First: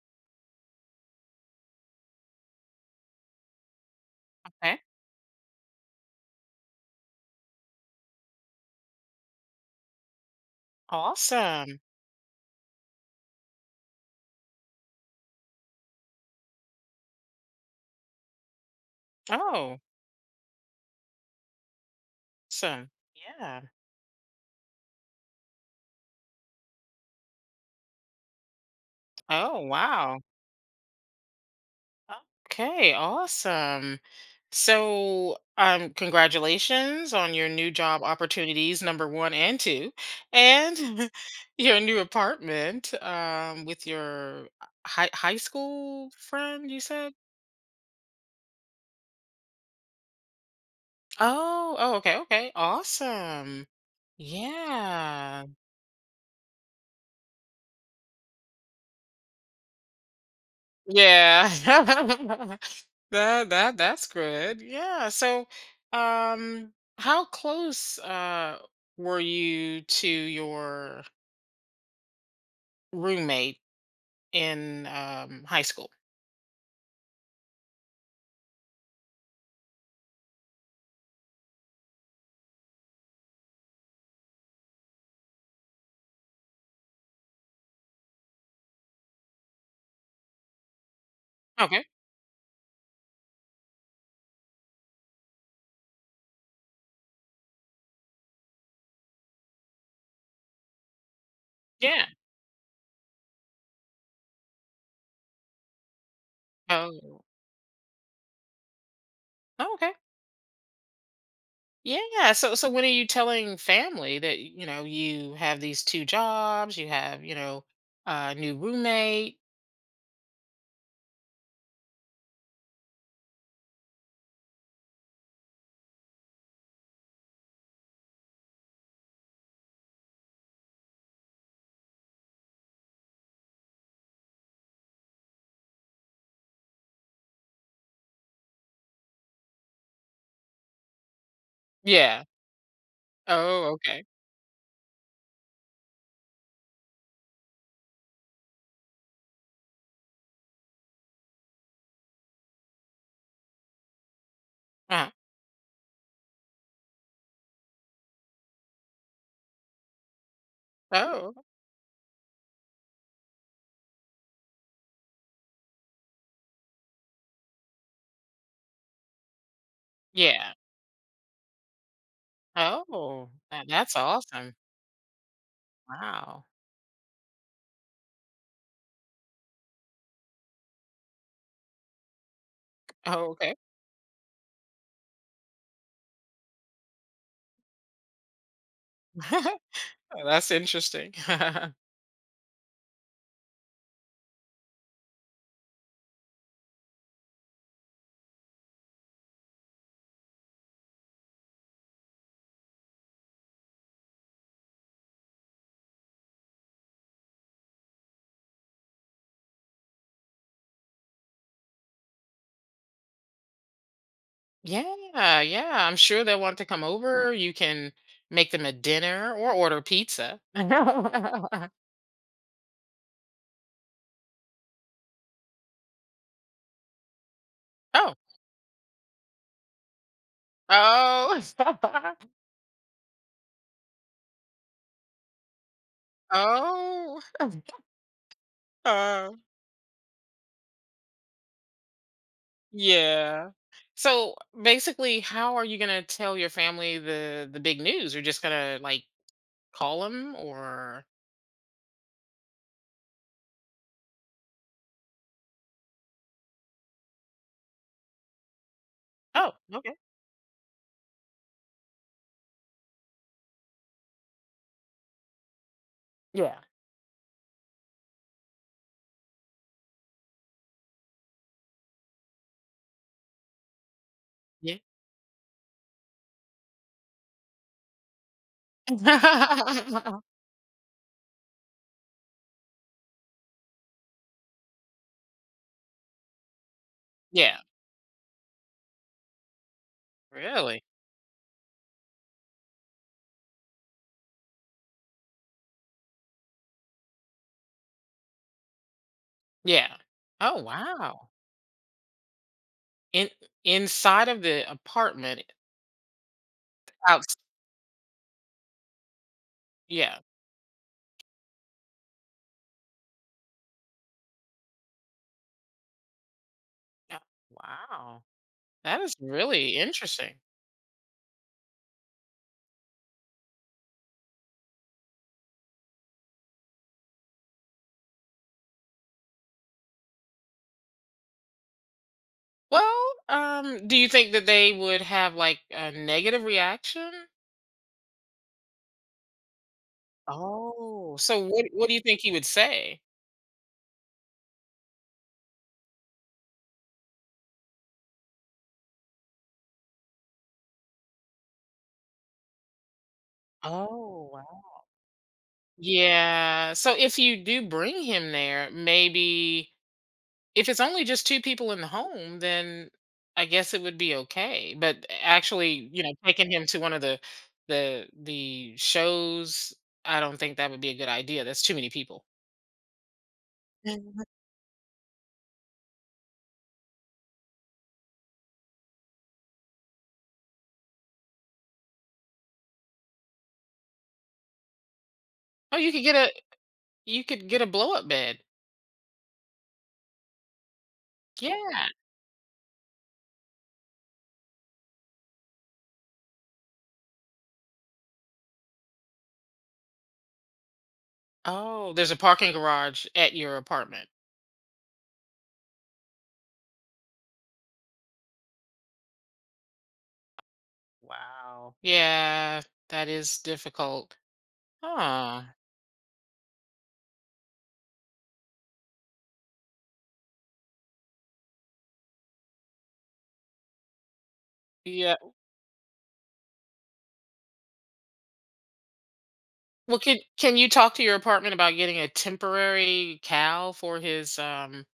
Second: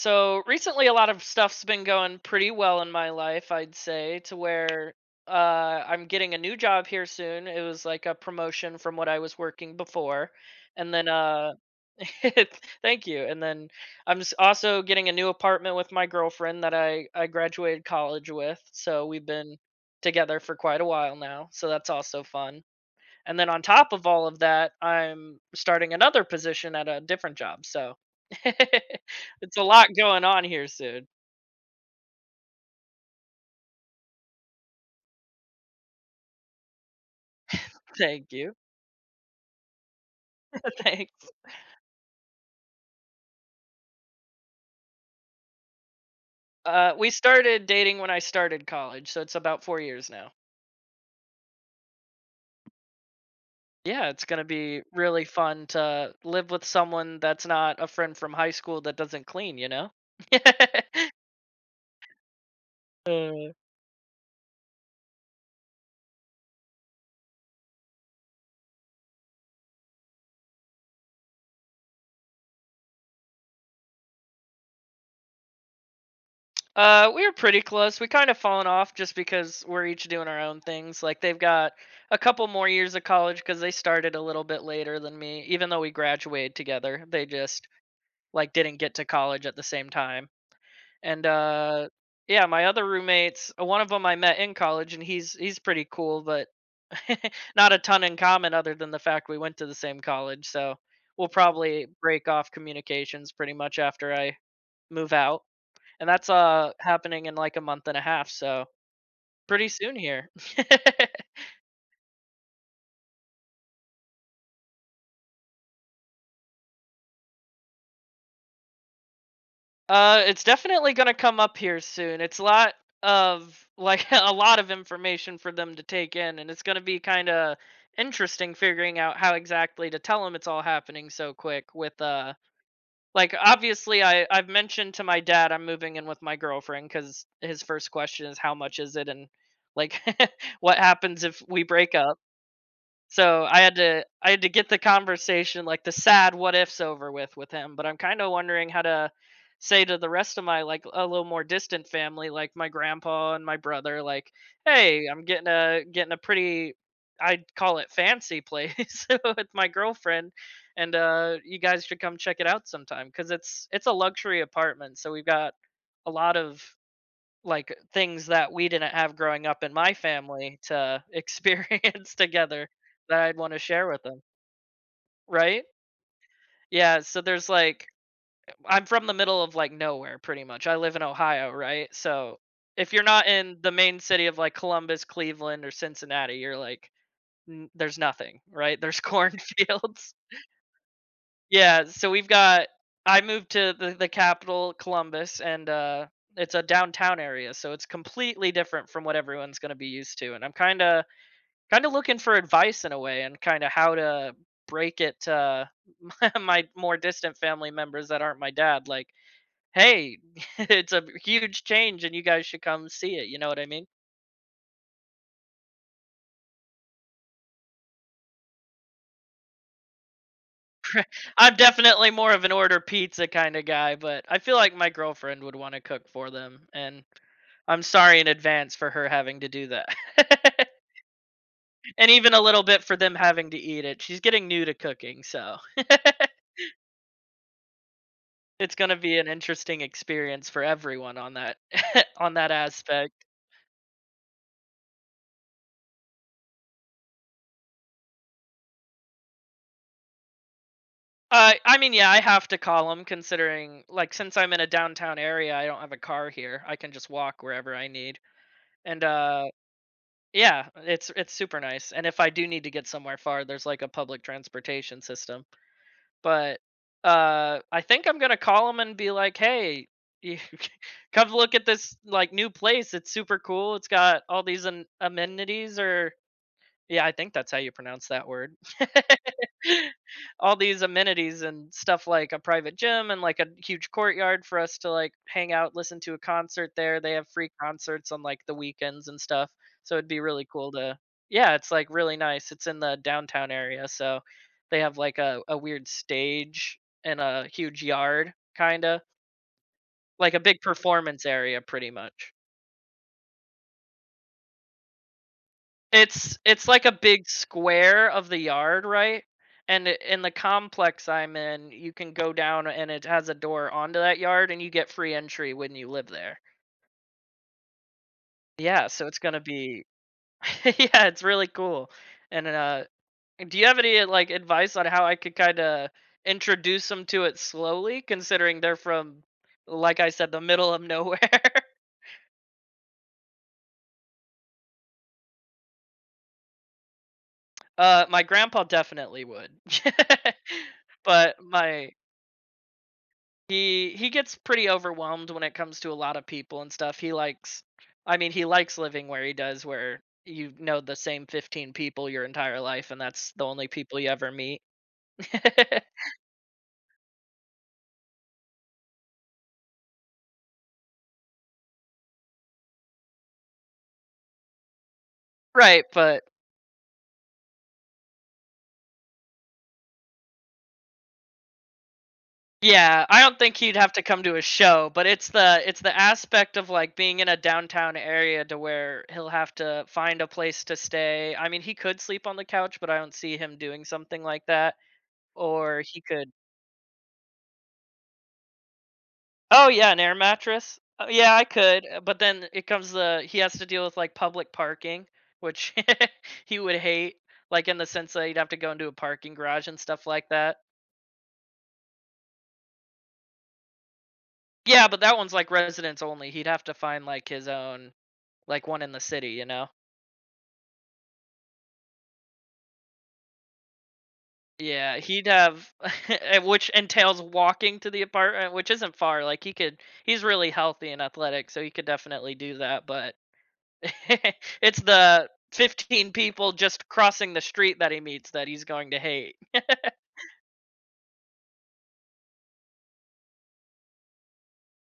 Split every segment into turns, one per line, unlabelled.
So recently, a lot of stuff's been going pretty well in my life, I'd say, to
Okay.
where uh, I'm getting a new job here soon. It was like a promotion from what I was working before, and then
Awesome.
thank you. And then also getting a new apartment with my girlfriend that I graduated college with. So we've been
Oh,
together for quite a while now. So that's also fun.
awesome.
And then
Yeah.
on top of all of that, I'm starting another position at a different job. So it's a
Oh,
lot
wow.
going on here soon.
Okay. Awesome. So, congratulations on your new job
Thank you.
opportunities, number one and two, and
Thanks.
your new apartment with your high school friend. You
We
said.
started dating when I started college, so it's about 4 years now.
Oh. Oh. Okay. Okay. Awesome.
Yeah, it's going to be really
Yeah.
fun to live with someone that's not a friend from high school that doesn't clean, you know?
Yeah. That
Uh,
that that's good. Yeah. So, how close were you to your roommate in high school?
We were pretty close. We kind of fallen off just because we're each doing our own things. Like they've got a couple more years of college because they started a little bit later than me. Even though we graduated together, they just like didn't get to college at the same time. And
Okay.
Yeah, my other roommates, one of them I met in college, and he's pretty cool, but not a ton in common other than the fact we went to the same college. So we'll probably
Yeah.
break off communications pretty much after I move out, and that's
Oh.
happening in like a month and a half, so pretty
Okay.
soon here.
Yeah. So when are you telling family that, you know, you have these two jobs, you have, you know, a new roommate?
It's definitely gonna come up here soon. It's a lot of like a lot of information for them to take in, and it's gonna be kind of interesting figuring out how exactly to tell them it's all happening so quick. With Like obviously I've mentioned to my dad I'm moving in with my girlfriend because his first question is how much is it, and like what happens if we break up?
Yeah.
So I
Oh,
had
okay.
to I had to get the conversation, like, the sad what ifs over with him, but I'm kind of wondering how to say to the rest of my, like, a little more distant family, like my grandpa and my brother, like, "Hey,
Uh,
I'm getting a pretty, I'd call it, fancy place with my girlfriend, and
oh,
you guys should come check it out sometime cuz it's a luxury apartment, so we've got a lot of like things that we didn't have growing up in my
yeah.
family to experience together that
Oh,
I'd want to share
that's
with them,
awesome.
right?"
Wow.
Yeah, so there's like, I'm from the middle of like nowhere pretty much. I live in Ohio, right? So if you're not
Oh, okay.
in the main city of like Columbus, Cleveland or Cincinnati, you're like there's nothing, right? There's cornfields.
That's interesting.
Yeah, so we've got, I moved to the capital, Columbus, and it's a downtown area, so it's completely different from what everyone's going to be used to. And I'm kind of looking for advice in a way and kind of how to break it to my more distant family members that aren't my dad, like, "Hey, it's a huge change and you guys should come see it." You know what I mean?
Yeah, yeah. I'm sure they'll want to come over. You can make them a dinner or order pizza.
I'm definitely more of an order pizza kind of guy, but I feel like my girlfriend would want to cook for them, and I'm
Oh,
sorry in advance for her having to do that.
oh,
And even a little bit for them having to eat it. She's getting new to cooking, so
oh.
it's going to be an
Uh,
interesting experience for everyone on that on that aspect.
yeah. So basically, how are you gonna tell your family the big news? You're just gonna like call them, or
I mean, yeah, I have to call them considering, like, since I'm in a downtown area, I don't have a car here. I can just walk wherever I need. And
oh, okay,
Yeah, it's super nice, and if I do need to get somewhere far, there's, like, a public transportation system,
yeah.
but, I think I'm gonna call them and be like, "Hey, you come look at this, like, new place, it's super cool, it's got all these
Yeah.
an amenities," or yeah, I think that's how you pronounce that word. All these amenities and stuff, like a private gym and like a huge courtyard for us to like hang out, listen to a concert there. They have free
Yeah,
concerts on like the weekends and stuff. So it'd be really cool
really,
to. Yeah, it's like really nice. It's in the downtown area, so they have like a weird stage and a huge yard, kinda.
yeah.
Like a
Oh,
big performance
wow.
area pretty much.
In Inside of the apartment,
It's like a
out
big square of the yard, right? And I
yeah,
in the complex I'm in, you can go down and it has a door onto that yard and you get free entry when you live there.
yeah. Wow,
Yeah,
that
so
is
it's gonna
really
be
interesting.
yeah, it's really cool. And, uh, do you have any, like, advice on how I could kinda introduce them to it slowly considering they're from, like I said, the middle of nowhere?
Well, do you think that they would have, like, a negative reaction?
My grandpa definitely would.
Oh,
But
so what
my,
do you think he would say?
He gets pretty overwhelmed when it comes to a lot of people and stuff. He likes, I mean, he likes living where he does where, you know, the same 15 people your entire life and that's the only people you
Oh,
ever meet.
wow. Yeah, so if you do bring him there, maybe if it's only just two people in the home, then I guess it would be okay. But
Right,
actually, you know,
but
taking him to one of the the shows, I don't think that would be a good idea. That's too many people.
yeah, I don't think he'd have to
Mhm.
come to a show, but it's the aspect of like being in a downtown area to where he'll have to find a place to stay. I mean, he could sleep on the couch, but I don't see him doing something like that.
Oh,
Or he could,
you could get a blow up bed.
oh yeah, an air mattress. Yeah, I
Yeah.
could, but then it comes the he has to deal with like public parking, which he would hate, like in the sense that he'd have to go into a parking garage and stuff like that.
Oh, there's a parking garage at your apartment.
Yeah, but that one's like residents only. He'd have to find like his own, like one in the city, you know.
Wow. Yeah, that is difficult.
Yeah, he'd
Huh.
have, and which entails walking to the apartment, which isn't far. Like he could, he's really healthy and athletic, so he could definitely do that. But it's
Yeah.
the 15 people just crossing the street that he meets that he's going to hate.
Well, can you talk to your apartment about getting a temporary cow for his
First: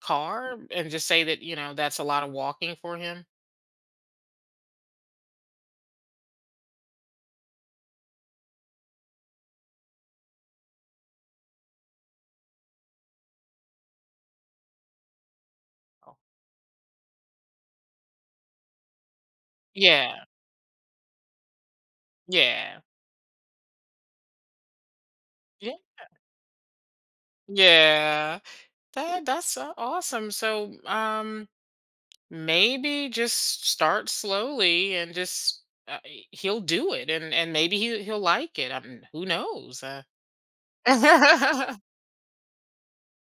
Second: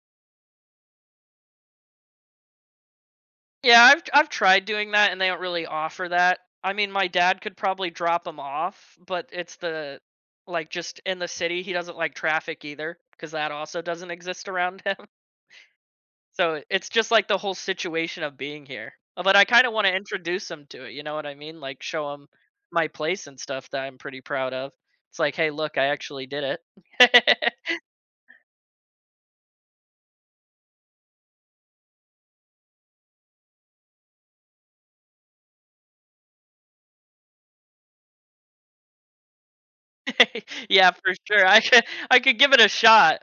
car and just say that, you know, that's a lot of walking for him.
Yeah, I've tried doing that and they don't really offer that. I mean, my dad could probably drop him off, but it's the, like, just in the city, he doesn't like traffic either because that also doesn't exist around him.
Oh.
So it's just like the whole situation of being here. But I kind of want to
Yeah.
introduce him to it, you know what I mean? Like show him
Yeah.
my place and stuff that I'm pretty proud of. It's like, "Hey,
Yeah.
look, I actually did it."
Yeah. That's awesome. So, maybe just start slowly and just he'll do it and maybe he'll like it. I mean, who knows?
Yeah, for sure. I could give it a shot.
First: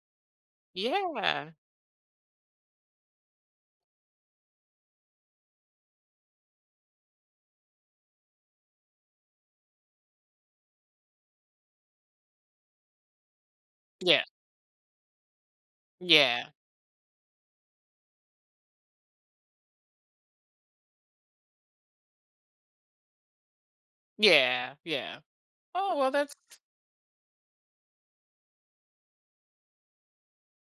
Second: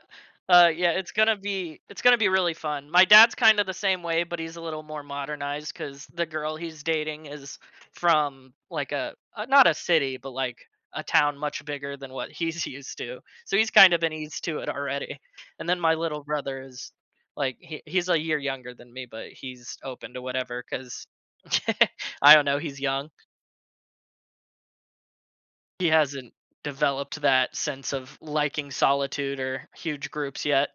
Yeah,
yeah.
it's gonna be really fun. My dad's kind of the same way, but he's a little more modernized because the girl he's dating is from like a not a city, but like a town much bigger than what he's used to. So he's kind of been
Yeah.
used to it already. And then my little
Yeah.
brother is like he's a year younger than me, but he's open to whatever because I don't know, he's young,
Yeah. Yeah.
he
Oh, well
hasn't
that's
developed that sense of liking solitude or huge groups yet.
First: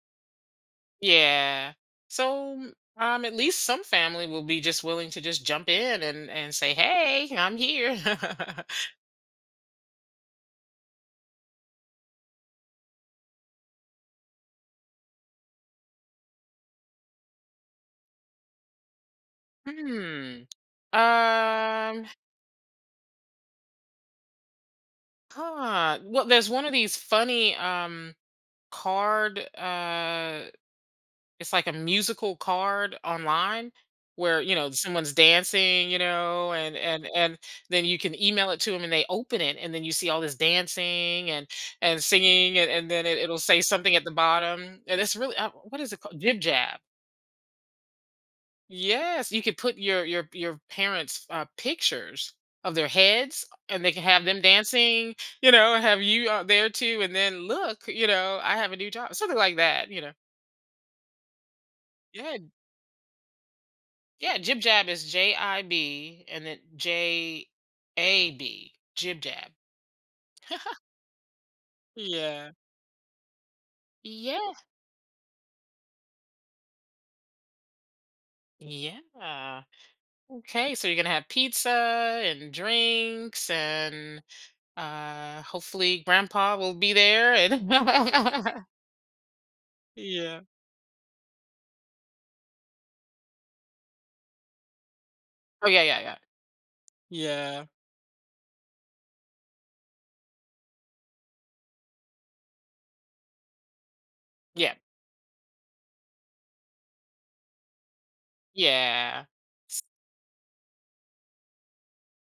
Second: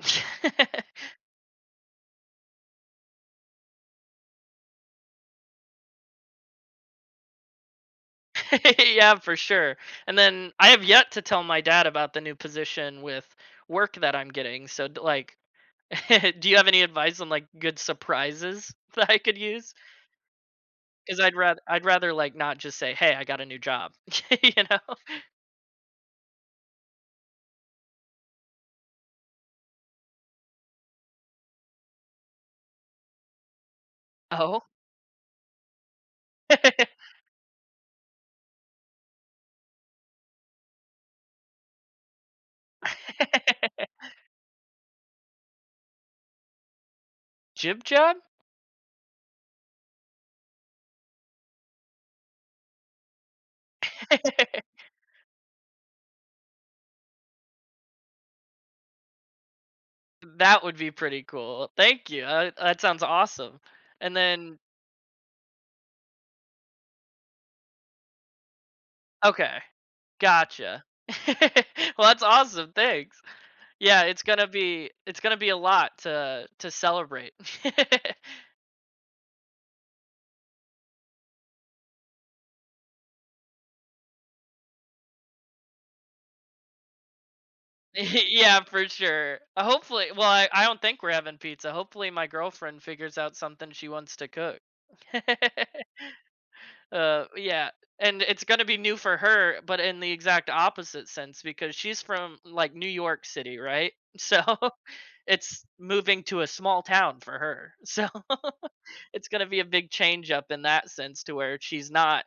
yeah. So, at least some family will be just willing to just jump in and say, "Hey, I'm here."
Yeah, for sure. And then I have yet to tell my dad about the new position with work that I'm getting. Like do you have any advice on like good surprises that I could use?
Hmm.
Cuz I'd
Um,
rather like not just say, "Hey, I got a new job." You know?
huh. Well, there's one of these funny card it's like a musical card online where, you
Oh.
know, someone's dancing, you know, and then you can email it to them and they open it and then you see all this dancing and singing, and then it'll say something at the bottom. And it's really what is it called? Jib jab.
Jib job?
Yes, you could put your parents' pictures of their heads, and they can have them dancing, you know, and have you out there too, and then look, you know, I have a new job, something like that, you know.
That would be pretty cool. Thank you.
Yeah,
That sounds awesome. And
yeah, Jib
then,
Jab is JIB and then JAB. Jib Jab.
okay, gotcha. Well, that's
Yeah.
awesome, thanks. Yeah,
Yeah.
it's gonna be a lot to celebrate.
Yeah. Okay, so you're gonna have pizza and drinks and hopefully grandpa will be there and
Yeah, for sure. Hopefully, well,
yeah.
I don't think we're having pizza. Hopefully, my girlfriend figures out something she wants to cook.
Oh yeah, yeah, yeah. Yeah.
Yeah, and it's gonna be new for her, but in the exact opposite sense because she's from, like, New York City, right? So,
Yeah.
it's moving to a small town for her, so
Yeah.
it's going to be a big change up in that sense to where she's not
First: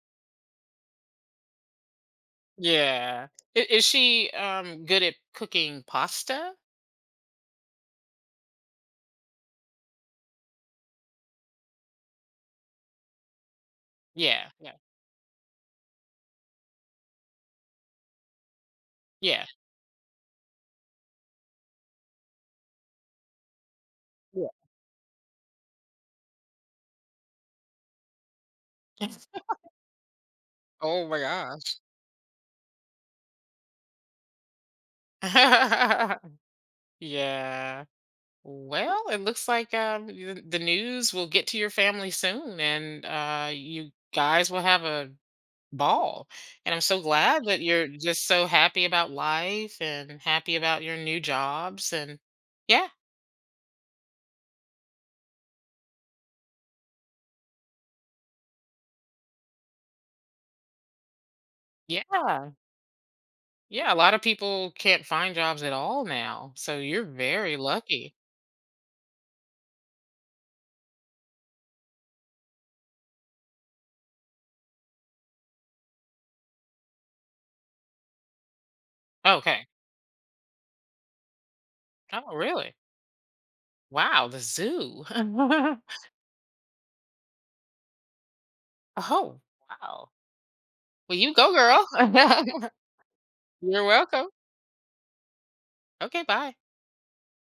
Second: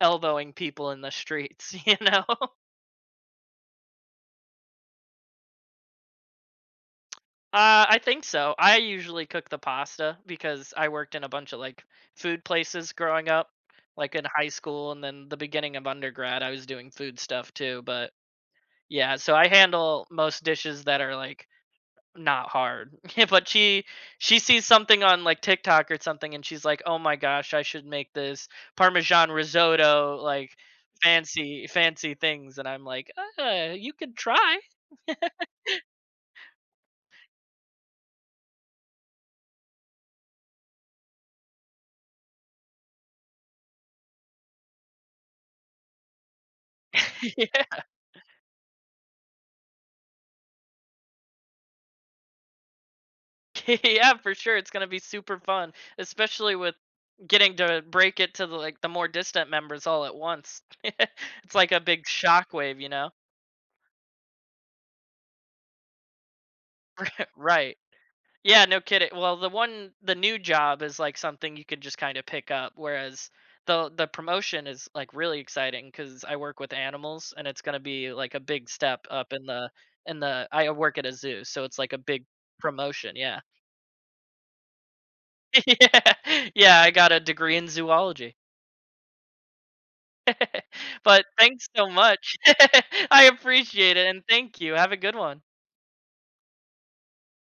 elbowing people in the streets, you know?
Yeah. Is she good at cooking pasta?
I think so. I usually cook the pasta because I worked in a bunch of like food places growing up, like in
Yeah.
high
Yeah.
school and then the beginning of undergrad, I was doing food stuff too. But yeah, so
Yeah.
I handle most dishes that are like not hard. But she
Yeah.
sees something on, like, TikTok or something, and she's like, "Oh my gosh, I should make this parmesan risotto," like,
Oh my
fancy
gosh.
fancy things, and I'm like, you could try."
Yeah. Well, it looks like the news will get to your family soon, and you guys will have a ball. And I'm so glad that
Yeah.
you're just so happy about life and happy about your new jobs. And yeah,
Yeah, for sure, it's gonna be super fun, especially with getting to break it to the, like, the more distant members all at once. It's like a big
yeah,
shockwave, you know?
yeah. A lot of people can't find jobs at all now, so you're very
Right.
lucky.
Yeah, no kidding. Well, the one, the new job is like something you can just kind of pick up whereas the promotion is like really exciting cuz I work with animals and it's going to be like a big step up in
Okay.
the, I work at a zoo, so it's like a big
Oh, really?
promotion, yeah.
Wow, the zoo.
Yeah. Yeah, I got a degree in zoology.
Oh, wow. Well,
But
you go,
thanks
girl.
so much. I
You're
appreciate it and
welcome.
thank you. Have a good one.
Okay, bye.